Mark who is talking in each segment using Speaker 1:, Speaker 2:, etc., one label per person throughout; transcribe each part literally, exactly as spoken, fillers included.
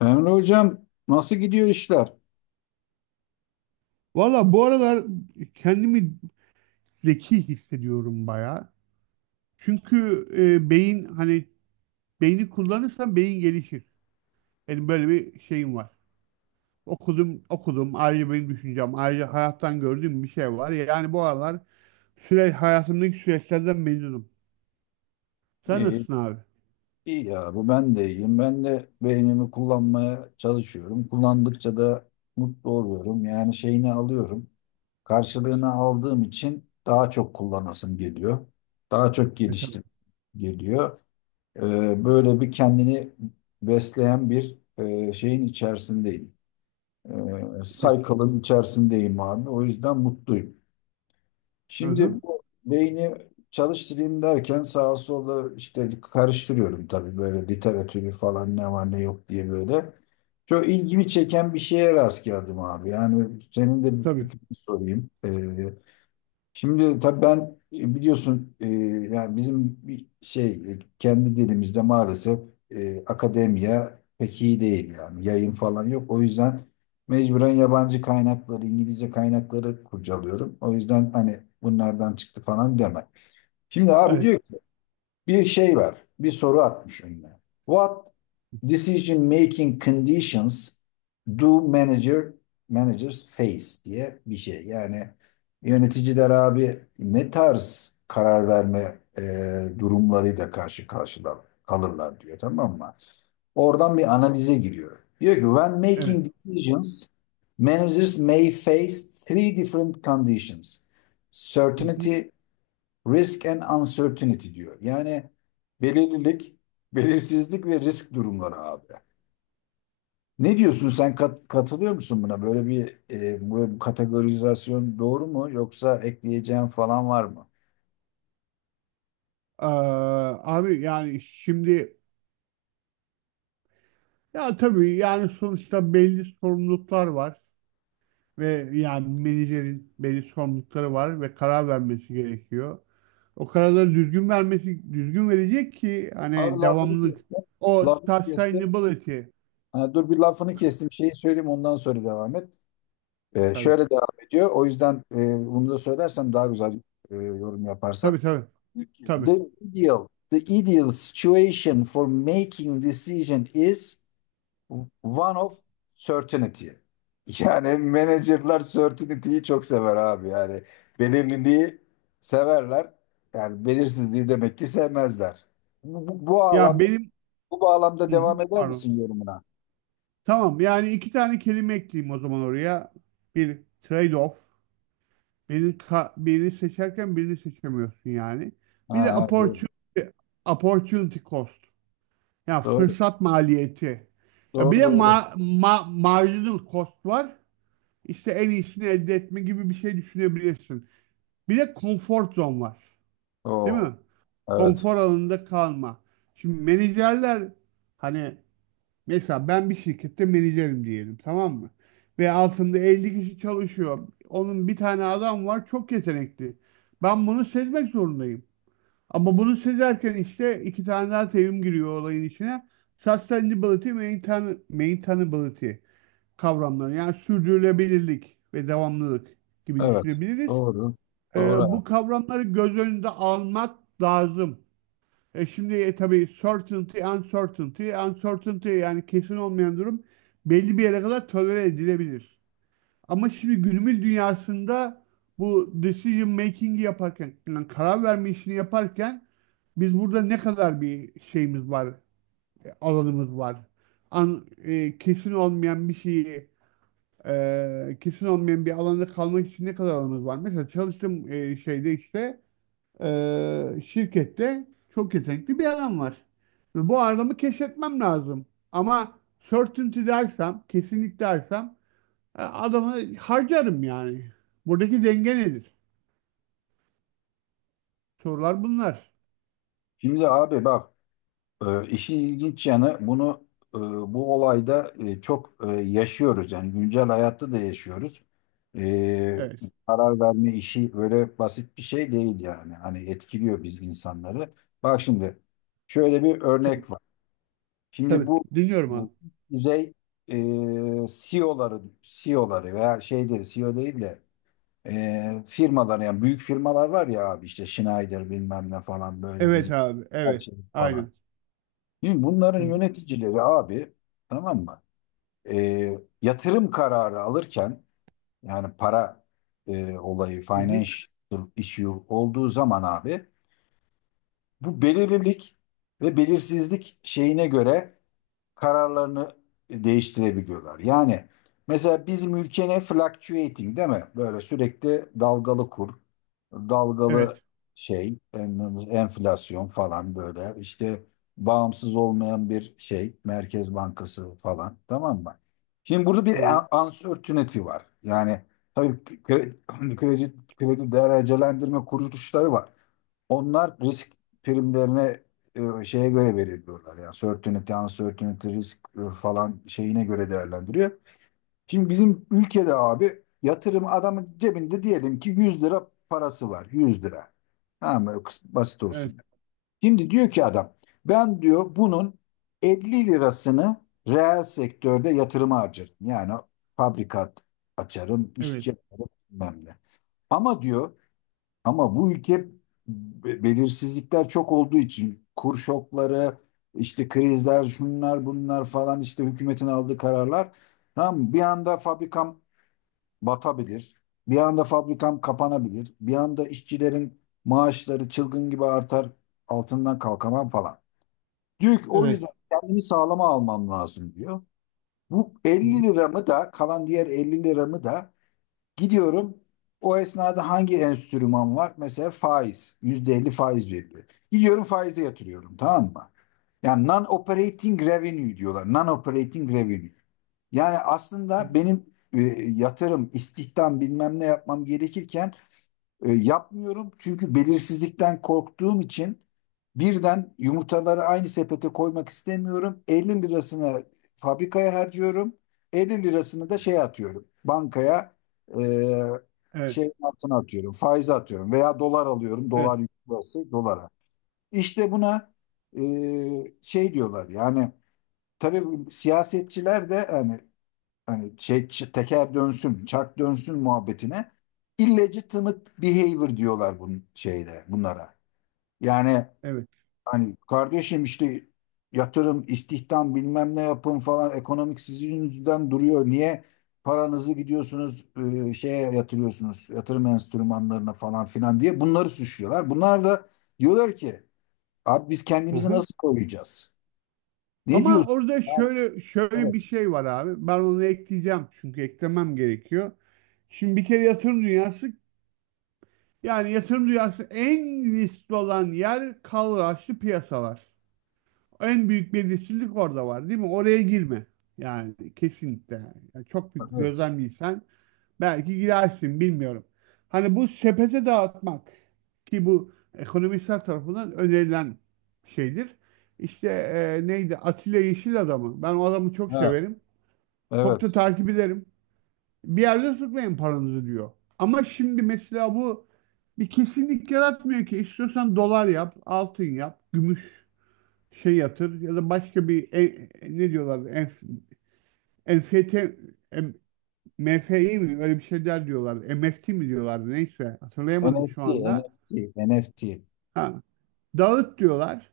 Speaker 1: Emre Hocam nasıl gidiyor işler?
Speaker 2: Valla bu aralar kendimi zeki hissediyorum bayağı. Çünkü e, beyin hani beyni kullanırsan beyin gelişir. Benim böyle bir şeyim var. Okudum, okudum. Ayrıca benim düşüncem, ayrıca hayattan gördüğüm bir şey var. Yani bu aralar süre, hayatımdaki süreçlerden memnunum. Sen
Speaker 1: İyi,
Speaker 2: nasılsın abi?
Speaker 1: iyi ya bu ben de iyiyim. Ben de beynimi kullanmaya çalışıyorum. Kullandıkça da mutlu oluyorum. Yani şeyini alıyorum. Karşılığını aldığım için daha çok kullanasım geliyor. Daha çok
Speaker 2: E, tabii.
Speaker 1: geliştim geliyor. Ee, böyle bir kendini besleyen bir e, şeyin içerisindeyim. Ee,
Speaker 2: Evet.
Speaker 1: cycle'ın içerisindeyim abi. O yüzden mutluyum.
Speaker 2: Hı
Speaker 1: Şimdi
Speaker 2: hı.
Speaker 1: bu beyni çalıştırayım derken sağa sola işte karıştırıyorum, tabii böyle literatürü falan ne var ne yok diye böyle. Çok ilgimi çeken bir şeye rast geldim abi. Yani senin de bir
Speaker 2: Tabii.
Speaker 1: fikrini sorayım. Ee, Şimdi tabii ben e, biliyorsun, e, yani bizim bir şey, e, kendi dilimizde maalesef e, akademiya pek iyi değil, yani yayın falan yok. O yüzden mecburen yabancı kaynakları, İngilizce kaynakları kurcalıyorum. O yüzden hani bunlardan çıktı falan deme. Şimdi abi
Speaker 2: Evet.
Speaker 1: diyor bir şey var. Bir soru atmış önüne. What decision making conditions do manager managers face diye bir şey. Yani yöneticiler abi ne tarz karar verme e, durumlarıyla karşı karşıya kalırlar diyor, tamam mı? Oradan bir analize giriyor. Diyor ki when
Speaker 2: Evet.
Speaker 1: making decisions managers may face three different conditions.
Speaker 2: Hı hı.
Speaker 1: Certainty, risk and uncertainty diyor. Yani belirlilik, belirsizlik ve risk durumları abi. Ne diyorsun sen, kat- katılıyor musun buna? Böyle bir e, böyle kategorizasyon doğru mu, yoksa ekleyeceğin falan var mı?
Speaker 2: Aa, abi yani şimdi ya tabii yani sonuçta belli sorumluluklar var ve yani menajerin belli sorumlulukları var ve karar vermesi gerekiyor. O kararları düzgün vermesi, düzgün verecek ki
Speaker 1: Abi
Speaker 2: hani
Speaker 1: lafını
Speaker 2: devamlılık.
Speaker 1: kestim.
Speaker 2: O
Speaker 1: Lafını kestim.
Speaker 2: sustainability.
Speaker 1: Ha, dur bir lafını kestim. Şeyi söyleyeyim ondan sonra devam et. E,
Speaker 2: Tabii.
Speaker 1: şöyle devam ediyor. O yüzden e, bunu da söylersem daha güzel e, yorum yaparsan.
Speaker 2: Tabii tabii. Tabii.
Speaker 1: The ideal, the ideal situation for making decision is one of certainty. Yani menajerler certainty'yi çok sever abi. Yani belirliliği severler. Yani belirsizliği demek ki sevmezler. Bu, bu, bu
Speaker 2: Ya
Speaker 1: bağlamda
Speaker 2: benim.
Speaker 1: bu bağlamda
Speaker 2: Hı hı,
Speaker 1: devam eder
Speaker 2: pardon.
Speaker 1: misin yorumuna?
Speaker 2: Tamam, yani iki tane kelime ekleyeyim o zaman oraya. Bir trade-off. Birini, ka- birini seçerken birini seçemiyorsun yani.
Speaker 1: Ha,
Speaker 2: Bir de
Speaker 1: ha, doğru.
Speaker 2: opportunity, opportunity cost. Ya
Speaker 1: Doğru.
Speaker 2: fırsat maliyeti. Ya bir
Speaker 1: Doğru
Speaker 2: de
Speaker 1: doğru.
Speaker 2: ma ma marginal cost var. İşte en iyisini elde etme gibi bir şey düşünebilirsin. Bir de comfort zone var. Değil
Speaker 1: Oo,
Speaker 2: mi?
Speaker 1: evet.
Speaker 2: Konfor alanında kalma. Şimdi menajerler hani mesela ben bir şirkette menajerim diyelim, tamam mı? Ve altında elli kişi çalışıyor. Onun bir tane adam var çok yetenekli. Ben bunu sezmek zorundayım. Ama bunu söylerken işte iki tane daha terim giriyor olayın içine. Sustainability, maintain- maintainability kavramları. Yani sürdürülebilirlik ve devamlılık gibi
Speaker 1: Evet.
Speaker 2: düşünebiliriz.
Speaker 1: Doğru.
Speaker 2: Ee,
Speaker 1: Doğru
Speaker 2: bu
Speaker 1: abi.
Speaker 2: kavramları göz önünde almak lazım. E şimdi e, tabii certainty, uncertainty, uncertainty yani kesin olmayan durum belli bir yere kadar tolere edilebilir. Ama şimdi günümüz dünyasında bu decision making'i yaparken, yani karar verme işini yaparken biz burada ne kadar bir şeyimiz var, e, alanımız var. An, e, kesin olmayan bir şeyi, e, kesin olmayan bir alanda kalmak için ne kadar alanımız var. Mesela çalıştığım e, şeyde işte e, şirkette çok yetenekli bir adam var. Ve bu adamı keşfetmem lazım. Ama certainty dersem, kesinlik dersem, e, adamı harcarım yani. Buradaki denge nedir? Sorular bunlar.
Speaker 1: Şimdi abi bak. Ee, işin ilginç yanı, bunu e, bu olayda e, çok e, yaşıyoruz, yani güncel hayatta da yaşıyoruz. Ee,
Speaker 2: Evet.
Speaker 1: Karar verme işi öyle basit bir şey değil yani. Hani etkiliyor biz insanları. Bak şimdi şöyle bir
Speaker 2: Tabii.
Speaker 1: örnek var. Şimdi
Speaker 2: Tabii.
Speaker 1: bu,
Speaker 2: Dinliyorum
Speaker 1: bu
Speaker 2: abi.
Speaker 1: düzey e, C E O'ları C E O'ları veya şeyleri, C E O değil de e, firmalar yani büyük firmalar var ya abi, işte Schneider bilmem ne falan, böyle
Speaker 2: Evet
Speaker 1: bizim
Speaker 2: abi. Evet.
Speaker 1: Arçelik falan.
Speaker 2: Aynen.
Speaker 1: Şimdi bunların
Speaker 2: Hı hı.
Speaker 1: yöneticileri abi, tamam mı? Ee, yatırım kararı alırken, yani para e, olayı
Speaker 2: Hı hı.
Speaker 1: financial issue olduğu zaman abi, bu belirlilik ve belirsizlik şeyine göre kararlarını değiştirebiliyorlar. Yani mesela bizim ülkenin fluctuating, değil mi? Böyle sürekli dalgalı kur, dalgalı
Speaker 2: Evet.
Speaker 1: şey, en- enflasyon falan, böyle işte bağımsız olmayan bir şey, Merkez Bankası falan, tamam mı? Şimdi burada bir
Speaker 2: Tamam.
Speaker 1: a- uncertainty var. Yani tabii kredi, kredi, kredi derecelendirme kuruluşları var. Onlar risk primlerine e, şeye göre belirliyorlar. Yani certainty, uncertainty, risk e, falan şeyine göre değerlendiriyor. Şimdi bizim ülkede abi, yatırım adamın cebinde diyelim ki yüz lira parası var. Yüz lira. Tamam mı? Kıs- Basit
Speaker 2: Evet.
Speaker 1: olsun. Şimdi diyor ki adam, ben diyor bunun elli lirasını reel sektörde yatırıma harcarım. Yani fabrikat açarım,
Speaker 2: Evet.
Speaker 1: işçi yaparım bilmem ne. Ama diyor, ama bu ülke be- belirsizlikler çok olduğu için kur şokları, işte krizler, şunlar bunlar falan, işte hükümetin aldığı kararlar. Tamam mı? Bir anda fabrikam batabilir. Bir anda fabrikam kapanabilir. Bir anda işçilerin maaşları çılgın gibi artar. Altından kalkamam falan. Diyor ki o
Speaker 2: Evet.
Speaker 1: yüzden kendimi sağlama almam lazım diyor. Bu
Speaker 2: Hı hı.
Speaker 1: elli liramı da, kalan diğer elli liramı da gidiyorum. O esnada hangi enstrüman var? Mesela faiz. yüzde elli faiz veriliyor. Gidiyorum faize yatırıyorum. Tamam mı? Yani non-operating revenue diyorlar. Non-operating revenue. Yani
Speaker 2: Hı
Speaker 1: aslında
Speaker 2: hı.
Speaker 1: benim e, yatırım, istihdam bilmem ne yapmam gerekirken e, yapmıyorum, çünkü belirsizlikten korktuğum için birden yumurtaları aynı sepete koymak istemiyorum. elli lirasını fabrikaya harcıyorum. elli lirasını da şey atıyorum. Bankaya, e,
Speaker 2: Evet.
Speaker 1: şey, altına atıyorum. Faize atıyorum veya dolar alıyorum.
Speaker 2: Evet.
Speaker 1: Dolar yükselirse dolara. İşte buna e, şey diyorlar, yani tabii bu siyasetçiler de yani hani şey, ç- teker dönsün, çark dönsün muhabbetine illegitimate behavior diyorlar bunun, şeyde, bunlara. Yani
Speaker 2: Evet.
Speaker 1: hani kardeşim, işte yatırım, istihdam bilmem ne yapın falan, ekonomik sizin yüzünden duruyor. Niye paranızı gidiyorsunuz e, şeye yatırıyorsunuz, yatırım enstrümanlarına falan filan diye bunları suçluyorlar. Bunlar da diyorlar ki abi biz kendimizi
Speaker 2: Aha.
Speaker 1: nasıl koruyacağız? Ne
Speaker 2: Ama
Speaker 1: diyorsun?
Speaker 2: orada
Speaker 1: Ha,
Speaker 2: şöyle şöyle bir
Speaker 1: evet.
Speaker 2: şey var abi. Ben onu ekleyeceğim çünkü eklemem gerekiyor. Şimdi bir kere yatırım dünyası, yani yatırım dünyası en riskli olan yer kalıraçlı piyasalar. En büyük belirsizlik orada var, değil mi? Oraya girme. Yani kesinlikle. Yani çok büyük
Speaker 1: Evet.
Speaker 2: gözlemliysen belki girersin bilmiyorum. Hani bu sepete dağıtmak ki bu ekonomistler tarafından önerilen şeydir. İşte e, neydi? Atilla Yeşil adamı. Ben o adamı çok
Speaker 1: Ha,
Speaker 2: severim. Çok da
Speaker 1: evet.
Speaker 2: takip ederim. Bir yerde tutmayın paranızı diyor. Ama şimdi mesela bu bir kesinlik yaratmıyor ki. İstiyorsan dolar yap, altın yap, gümüş şey yatır ya da başka bir e- ne diyorlar, enf, N F T, em- M F I mi, öyle bir şeyler diyorlar. M F T mi diyorlardı, neyse, hatırlayamadım şu
Speaker 1: N F T,
Speaker 2: anda.
Speaker 1: N F T, N F T.
Speaker 2: Ha, dağıt diyorlar.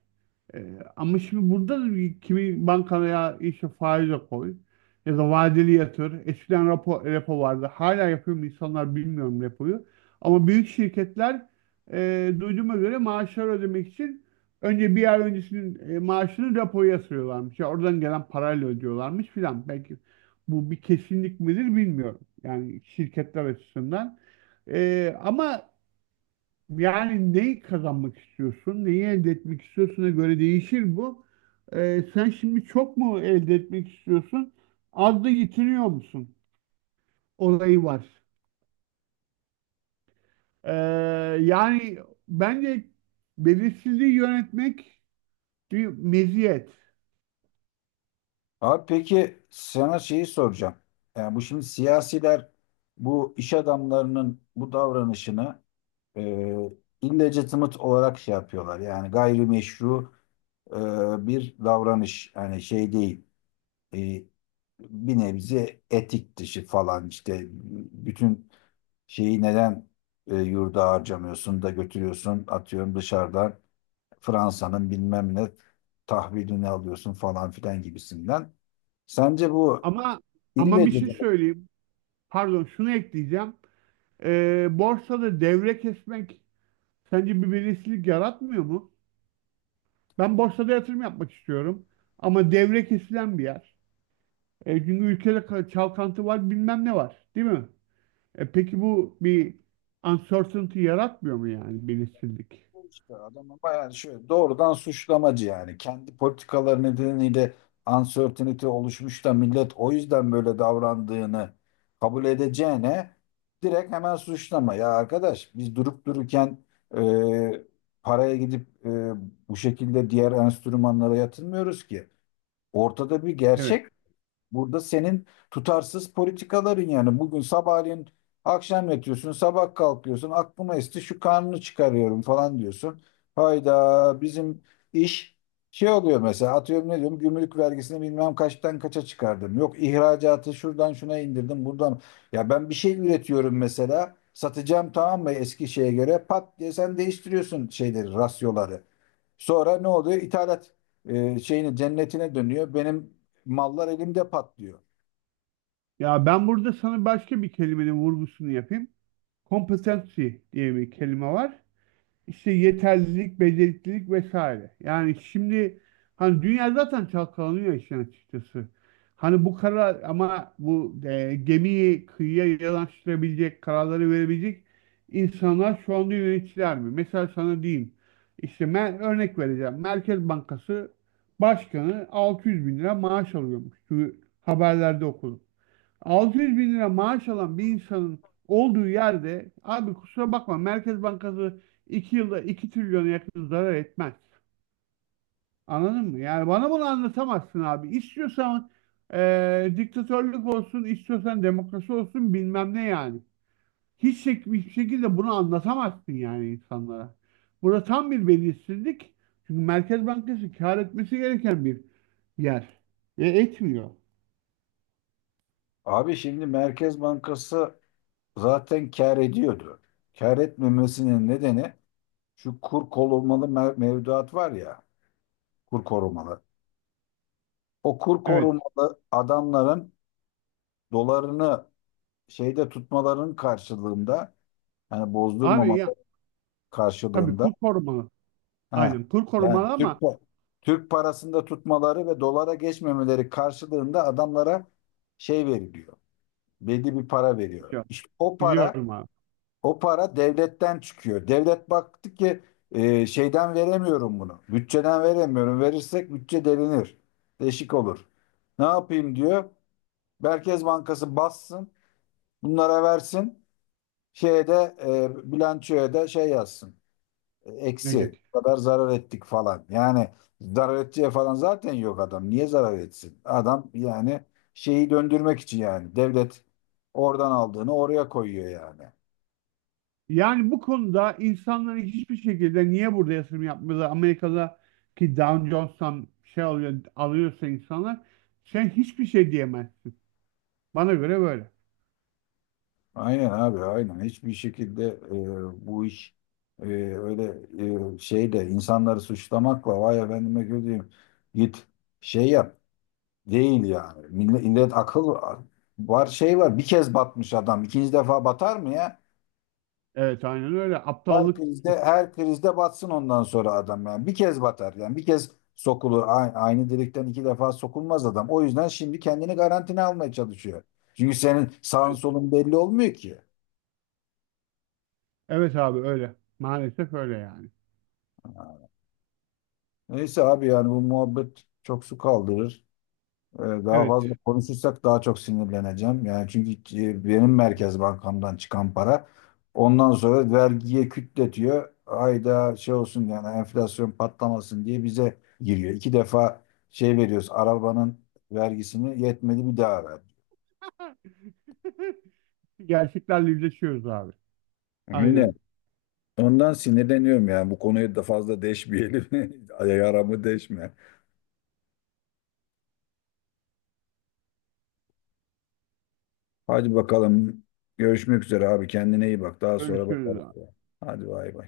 Speaker 2: Ee, Ama şimdi burada da bir- kimi bankaya işte faize koy ya da vadeli yatır. Eskiden repo, repo vardı. Hala yapıyor mu insanlar bilmiyorum repoyu. Ama büyük şirketler, e, duyduğuma göre maaşları ödemek için önce bir ay öncesinin e, maaşını repoya yatırıyorlarmış. Ya oradan gelen parayla ödüyorlarmış filan. Belki bu bir kesinlik midir bilmiyorum. Yani şirketler açısından. Ee, ama yani neyi kazanmak istiyorsun, neyi elde etmek istiyorsun'a göre değişir bu. Ee, sen şimdi çok mu elde etmek istiyorsun, az da yetiniyor musun? Olayı var. Ee, Yani bence belirsizliği yönetmek bir meziyet.
Speaker 1: Abi peki sana şeyi soracağım. Yani bu şimdi siyasiler bu iş adamlarının bu davranışını e, illegitimate olarak şey yapıyorlar. Yani gayrimeşru e, bir davranış. Yani şey değil. e, Bir nebze etik dışı falan, işte bütün şeyi neden e, yurda harcamıyorsun da götürüyorsun atıyorum dışarıdan Fransa'nın bilmem ne tahvilini alıyorsun falan filan gibisinden. Sence bu
Speaker 2: Ama ama bir
Speaker 1: illegitimacy,
Speaker 2: şey söyleyeyim. Pardon, şunu ekleyeceğim. Ee, borsada devre kesmek sence bir belirsizlik yaratmıyor mu? Ben borsada yatırım yapmak istiyorum. Ama devre kesilen bir yer. E, çünkü ülkede ka- çalkantı var, bilmem ne var, değil mi? E, peki bu bir uncertainty yaratmıyor mu, yani belirsizlik?
Speaker 1: işte adamın bayağı şöyle doğrudan suçlamacı yani. Kendi politikaları nedeniyle uncertainty oluşmuş da millet o yüzden böyle davrandığını kabul edeceğine, direkt hemen suçlama. Ya arkadaş, biz durup dururken e, paraya gidip e, bu şekilde diğer enstrümanlara yatırmıyoruz ki. Ortada bir
Speaker 2: Evet.
Speaker 1: gerçek. Burada senin tutarsız politikaların, yani bugün sabahleyin akşam yatıyorsun, sabah kalkıyorsun, aklıma esti şu kanunu çıkarıyorum falan diyorsun. Hayda, bizim iş şey oluyor, mesela atıyorum ne diyorum, gümrük vergisini bilmem kaçtan kaça çıkardım. Yok ihracatı şuradan şuna indirdim buradan. Ya ben bir şey üretiyorum mesela, satacağım tamam mı eski şeye göre, pat diye sen değiştiriyorsun şeyleri, rasyoları. Sonra ne oluyor? İthalat e, şeyine, cennetine dönüyor. Benim mallar elimde patlıyor.
Speaker 2: Ya ben burada sana başka bir kelimenin vurgusunu yapayım. Competency diye bir kelime var. İşte yeterlilik, beceriklilik vesaire. Yani şimdi hani dünya zaten çalkalanıyor işin açıkçası. Hani bu karar, ama bu e, gemiyi kıyıya yanaştırabilecek, kararları verebilecek insanlar şu anda yöneticiler mi? Mesela sana diyeyim. İşte ben örnek vereceğim. Merkez Bankası Başkanı altı yüz bin lira maaş alıyormuş. Şu haberlerde okudum. altı yüz bin lira maaş alan bir insanın olduğu yerde abi kusura bakma, Merkez Bankası iki yılda iki trilyona yakın zarar etmez. Anladın mı? Yani bana bunu anlatamazsın abi. İstiyorsan eee, diktatörlük olsun, istiyorsan demokrasi olsun, bilmem ne yani. Hiç şek- hiçbir şekilde bunu anlatamazsın yani insanlara. Burada tam bir belirsizlik. Çünkü Merkez Bankası kâr etmesi gereken bir yer. Ve etmiyor.
Speaker 1: Abi şimdi Merkez Bankası zaten kâr ediyordu. Kâr etmemesinin nedeni şu kur korumalı mev- mevduat var ya, kur korumalı. O kur
Speaker 2: Evet.
Speaker 1: korumalı adamların dolarını şeyde tutmaların karşılığında, yani
Speaker 2: Abi ya
Speaker 1: bozdurmamaları
Speaker 2: tabii
Speaker 1: karşılığında,
Speaker 2: kur korumalı.
Speaker 1: ha
Speaker 2: Aynen kur
Speaker 1: yani
Speaker 2: korumalı
Speaker 1: Türk
Speaker 2: ama
Speaker 1: pa- Türk parasında tutmaları ve dolara geçmemeleri karşılığında adamlara şey veriliyor. Belli bir para veriyor.
Speaker 2: biliyorum,
Speaker 1: İşte o para
Speaker 2: biliyorum abi.
Speaker 1: O para devletten çıkıyor. Devlet baktı ki e, şeyden veremiyorum bunu. Bütçeden veremiyorum. Verirsek bütçe delinir. Deşik olur. Ne yapayım diyor. Merkez Bankası bassın. Bunlara versin. Şeye de, e, bilançoya da şey yazsın. E, Eksi.
Speaker 2: Negatif.
Speaker 1: Bu kadar zarar ettik falan. Yani zarar edeceği falan zaten yok adam. Niye zarar etsin? Adam yani şeyi döndürmek için yani. Devlet oradan aldığını oraya koyuyor yani.
Speaker 2: Yani bu konuda insanların hiçbir şekilde niye burada yatırım yapmıyorlar? Amerika'daki Dow Jones'tan şey alıyor, alıyorsa insanlar, sen hiçbir şey diyemezsin. Bana göre böyle.
Speaker 1: Aynen abi, aynen. Hiçbir şekilde e, bu iş e, öyle e, şeyde insanları suçlamakla, vay efendime gözüyüm, git şey yap değil yani. Millet, millet akıl var, şey var, bir kez batmış adam ikinci defa batar mı ya?
Speaker 2: Evet, aynen öyle.
Speaker 1: Her
Speaker 2: Aptallık.
Speaker 1: krizde her krizde batsın ondan sonra adam, yani bir kez batar, yani bir kez sokulur, A- aynı delikten iki defa sokulmaz adam. O yüzden şimdi kendini garantine almaya çalışıyor. Çünkü senin sağın
Speaker 2: Üçgen.
Speaker 1: solun belli olmuyor ki.
Speaker 2: Evet abi öyle. Maalesef öyle yani.
Speaker 1: Neyse abi, yani bu muhabbet çok su kaldırır. Ee, daha
Speaker 2: Evet.
Speaker 1: fazla konuşursak daha çok sinirleneceğim. Yani çünkü e, benim Merkez Bankam'dan çıkan para ondan sonra vergiye kütletiyor. Ayda şey olsun yani, enflasyon patlamasın diye bize giriyor. İki defa şey veriyoruz, arabanın vergisini yetmedi bir daha ver.
Speaker 2: Gerçeklerle yüzleşiyoruz abi.
Speaker 1: Öyle.
Speaker 2: Aynen.
Speaker 1: Ondan sinirleniyorum, yani bu konuya da fazla deşmeyelim. Yaramı deşme. Hadi bakalım. Görüşmek üzere abi. Kendine iyi bak. Daha sonra
Speaker 2: Görüşürüz
Speaker 1: bakarız.
Speaker 2: abi.
Speaker 1: Hadi bay bay.